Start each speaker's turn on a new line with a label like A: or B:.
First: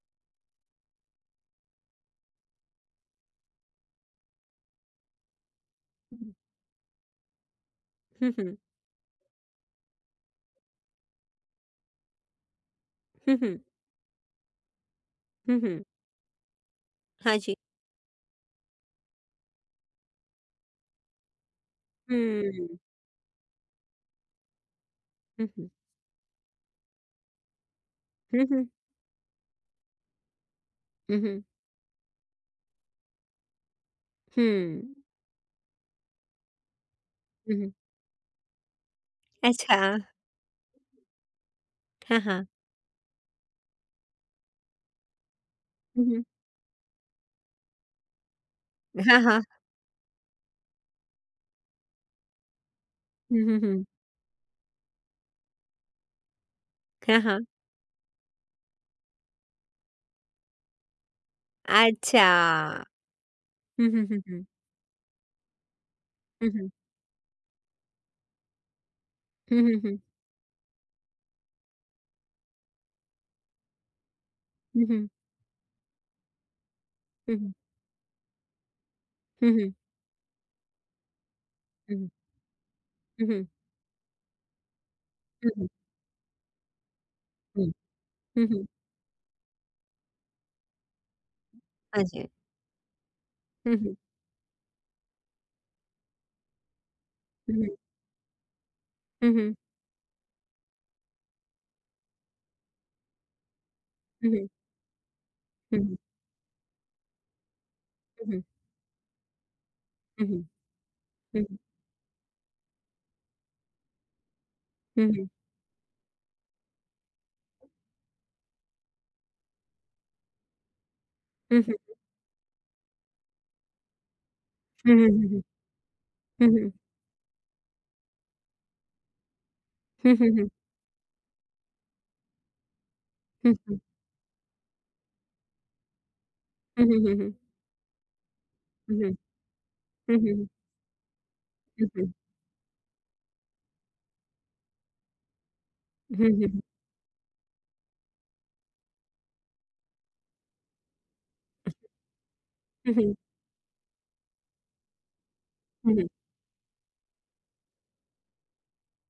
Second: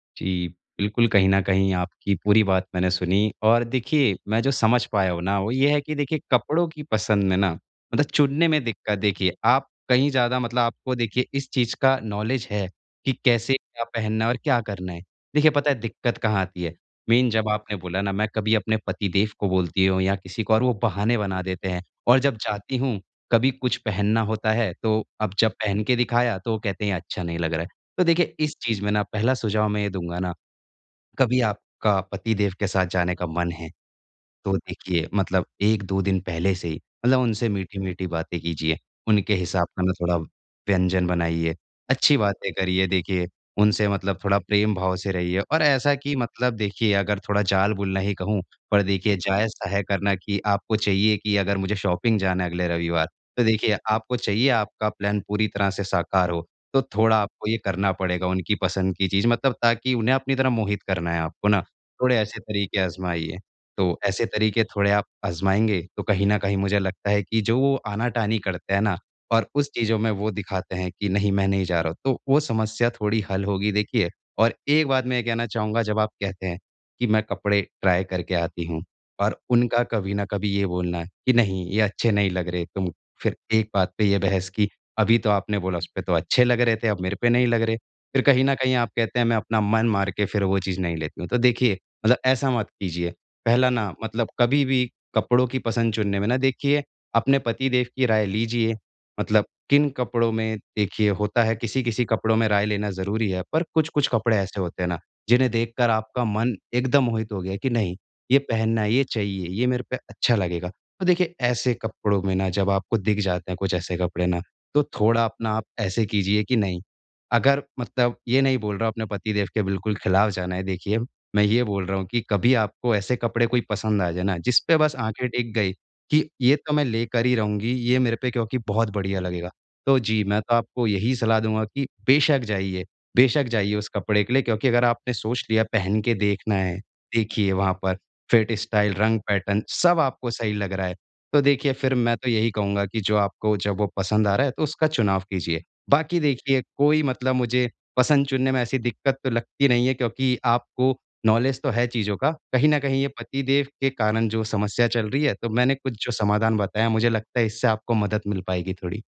A: जी, बिल्कुल कहीं न कहीं आपकी पूरी बात मैंने सुनी और देखिए, मैं जो समझ पाया हूँ ना, वो ये है कि देखिए कपड़ों की पसंद में ना, मतलब
B: हुँ,
A: चुनने
B: हुँ।
A: में दिक्कत देखिए आप कहीं ज़्यादा मतलब आपको देखिए इस चीज़ का नॉलेज है, कि
B: हुँ,
A: कैसे
B: हुँ।
A: क्या पहनना है और क्या करना है। देखिए
B: हुँ,
A: पता है
B: हुँ।
A: दिक्कत कहाँ आती है, मीन
B: हाँ
A: जब
B: जी।
A: आपने बोला ना मैं कभी अपने पति देव को बोलती हूँ या किसी को और वो बहाने बना देते हैं और जब
B: हुँ।
A: जाती हूँ, कभी कुछ पहनना होता है, तो अब
B: हुँ,
A: जब
B: हुँ।
A: पहन के दिखाया, तो वो कहते हैं अच्छा नहीं लग रहा है। तो देखिए
B: हुँ,
A: इस
B: हुँ।
A: चीज़ में ना पहला सुझाव मैं ये दूँगा ना,
B: हुँ,
A: कभी
B: हुँ।
A: आपका पति देव के साथ जाने का मन है, तो
B: हुँ।
A: देखिए, मतलब 1-2 दिन पहले से ही मतलब उनसे
B: हुँ, हुँ।
A: मीठी-मीठी बातें कीजिए, उनके हिसाब
B: अच्छा।
A: का ना थोड़ा व्यंजन बनाइए, अच्छी
B: हाँ, हाँ।
A: बातें करिए। देखिए उनसे मतलब थोड़ा प्रेम भाव से रहिए और ऐसा
B: हुँ,
A: कि
B: हुँ।
A: मतलब देखिए अगर थोड़ा जाल बुनना ही कहूँ, पर देखिए
B: हाँ, हाँ।
A: जायज़-सा है करना कि आपको चाहिए कि अगर मुझे शॉपिंग जाना है अगले रविवार
B: हुँ,
A: तो
B: हुँ,
A: देखिए
B: हुँ।
A: आपको चाहिए आपका प्लान पूरी तरह से साकार हो। तो थोड़ा
B: हाँ, हाँ।
A: आपको ये करना पड़ेगा उनकी पसंद की चीज़ मतलब ताकि उन्हें अपनी तरफ़ मोहित करना है आपको ना थोड़े
B: अच्छा।
A: ऐसे तरीके आजमाइए।
B: हुँ,
A: तो
B: हुँ, हुँ,
A: ऐसे
B: हुँ।
A: तरीके थोड़े आप आजमाएँगे, तो कहीं न
B: हुँ,
A: कहीं
B: हुँ।
A: मुझे लगता है कि जो वो आना-कानी करते हैं ना, और
B: हुँ,
A: उस
B: हुँ,
A: चीज़ो
B: हुँ।
A: में वो दिखाते हैं कि नहीं, मैं नहीं जा रहा हूँ तो वो समस्या थोड़ी हल होगी। देखिए, और
B: हुँ,
A: एक बात
B: हुँ।
A: मैं ये कहना चाहूँगा जब आप कहते हैं कि मैं
B: हुँ, हुँ।
A: कपड़े ट्राई करके आती हूँ, और
B: हुँ, हुँ।
A: उनका कभी न कभी ये बोलना कि नहीं, ये
B: हुँ।
A: अच्छे नहीं लग रहे तुम
B: हुँ,
A: फिर
B: हुँ।
A: एक बात पे ये बहस की, अभी तो
B: हुँ,
A: आपने
B: हुँ।
A: बोला उसपे तो अच्छे लग रहे थे, अब मेरे पे नहीं लग
B: हुँ।
A: रहे, फिर कहीं
B: हुँ,
A: न
B: हुँ।
A: कहीं आप कहते हैं मैं अपना मन मार के फिर वो चीज़ नहीं लेती हूँ ,तो देखिए,
B: हाँ
A: मतलब
B: जी।
A: ऐसा मत कीजिए। पहला
B: हुँ,
A: ना
B: हुँ।
A: मतलब कभी भी कपड़ों की पसंद चुनने में ना देखिए अपने पति
B: हुँ।
A: देव की राय लीजिए
B: हुँ,
A: मतलब
B: हुँ।
A: किन कपड़ों में देखिए होता है किसी-किसी कपड़ों में राय लेना ज़रूरी है पर कुछ-कुछ
B: हुँ,
A: कपड़े
B: हुँ।
A: ऐसे होते हैं ना, जिन्हें देखकर
B: हुँ।
A: आपका मन एकदम मोहित हो गया है कि नहीं,
B: हुँ,
A: ये
B: हुँ।
A: पहनना है, ये चाहिए ये मेरे पे
B: हुँ,
A: अच्छा
B: हुँ।
A: लगेगा। तो देखिए
B: हुँ, हुँ।
A: ऐसे कपड़ों में ना जब आपको दिख जाते हैं कुछ ऐसे कपड़े ना, तो
B: हुँ,
A: थोड़ा
B: हुँ।
A: अपना आप ऐसे कीजिए कि नहीं अगर मतलब ये नहीं बोल रहा हूँ अपने पति देव के बिल्कुल खिलाफ जाना है देखिए मैं
B: हुँ,
A: ये
B: हुँ।
A: बोल रहा हूँ कि कभी आपको ऐसे कपड़े कोई पसंद आ जाएँ ना जिसपे बस
B: हुँ, हुँ,
A: आँखें
B: हुँ, हुँ।
A: टिक गई, कि
B: हुँ,
A: ये
B: हुँ।
A: तो मैं लेकर ही रहूँगी, ये मेरे पे क्योंकि बहुत बढ़िया लगेगा। तो
B: हुँ,
A: जी,
B: हुँ,
A: मैं
B: हुँ।
A: तो आपको यही सलाह दूँगा कि बेशक जाइए बेशक
B: हुँ,
A: जाइए
B: हुँ।
A: उस कपड़े के लिए क्योंकि अगर आपने सोच लिया पहन के देखना है।
B: हुँ, हुँ, हुँ, हुँ।
A: देखिए वहाँ पर फिट, स्टाइल,
B: हुँ, हुँ।
A: रंग, पैटर्न सब
B: हुँ,
A: आपको
B: हुँ, हुँ।
A: सही लग रहा है, तो देखिए
B: हुँ,
A: फिर
B: हुँ।
A: मैं तो यही कहूँगा कि जो आपको जब वो पसंद आ रहा है तो उसका चुनाव कीजिए। बाकी
B: हुँ, हुँ।
A: देखिए कोई मतलब मुझे पसंद चुनने में ऐसी दिक्कत तो लगती नहीं है क्योंकि आपको नॉलेज तो है चीज़ों का, कहीं न
B: हुँ,
A: कहीं ये
B: हुँ।
A: पति देव के कारण जो समस्या चल रही है, तो मैंने कुछ
B: हुँ, हुँ।
A: जो समाधान बताया, मुझे लगता है इससे आपको मदद मिल पाएगी थोड़ी।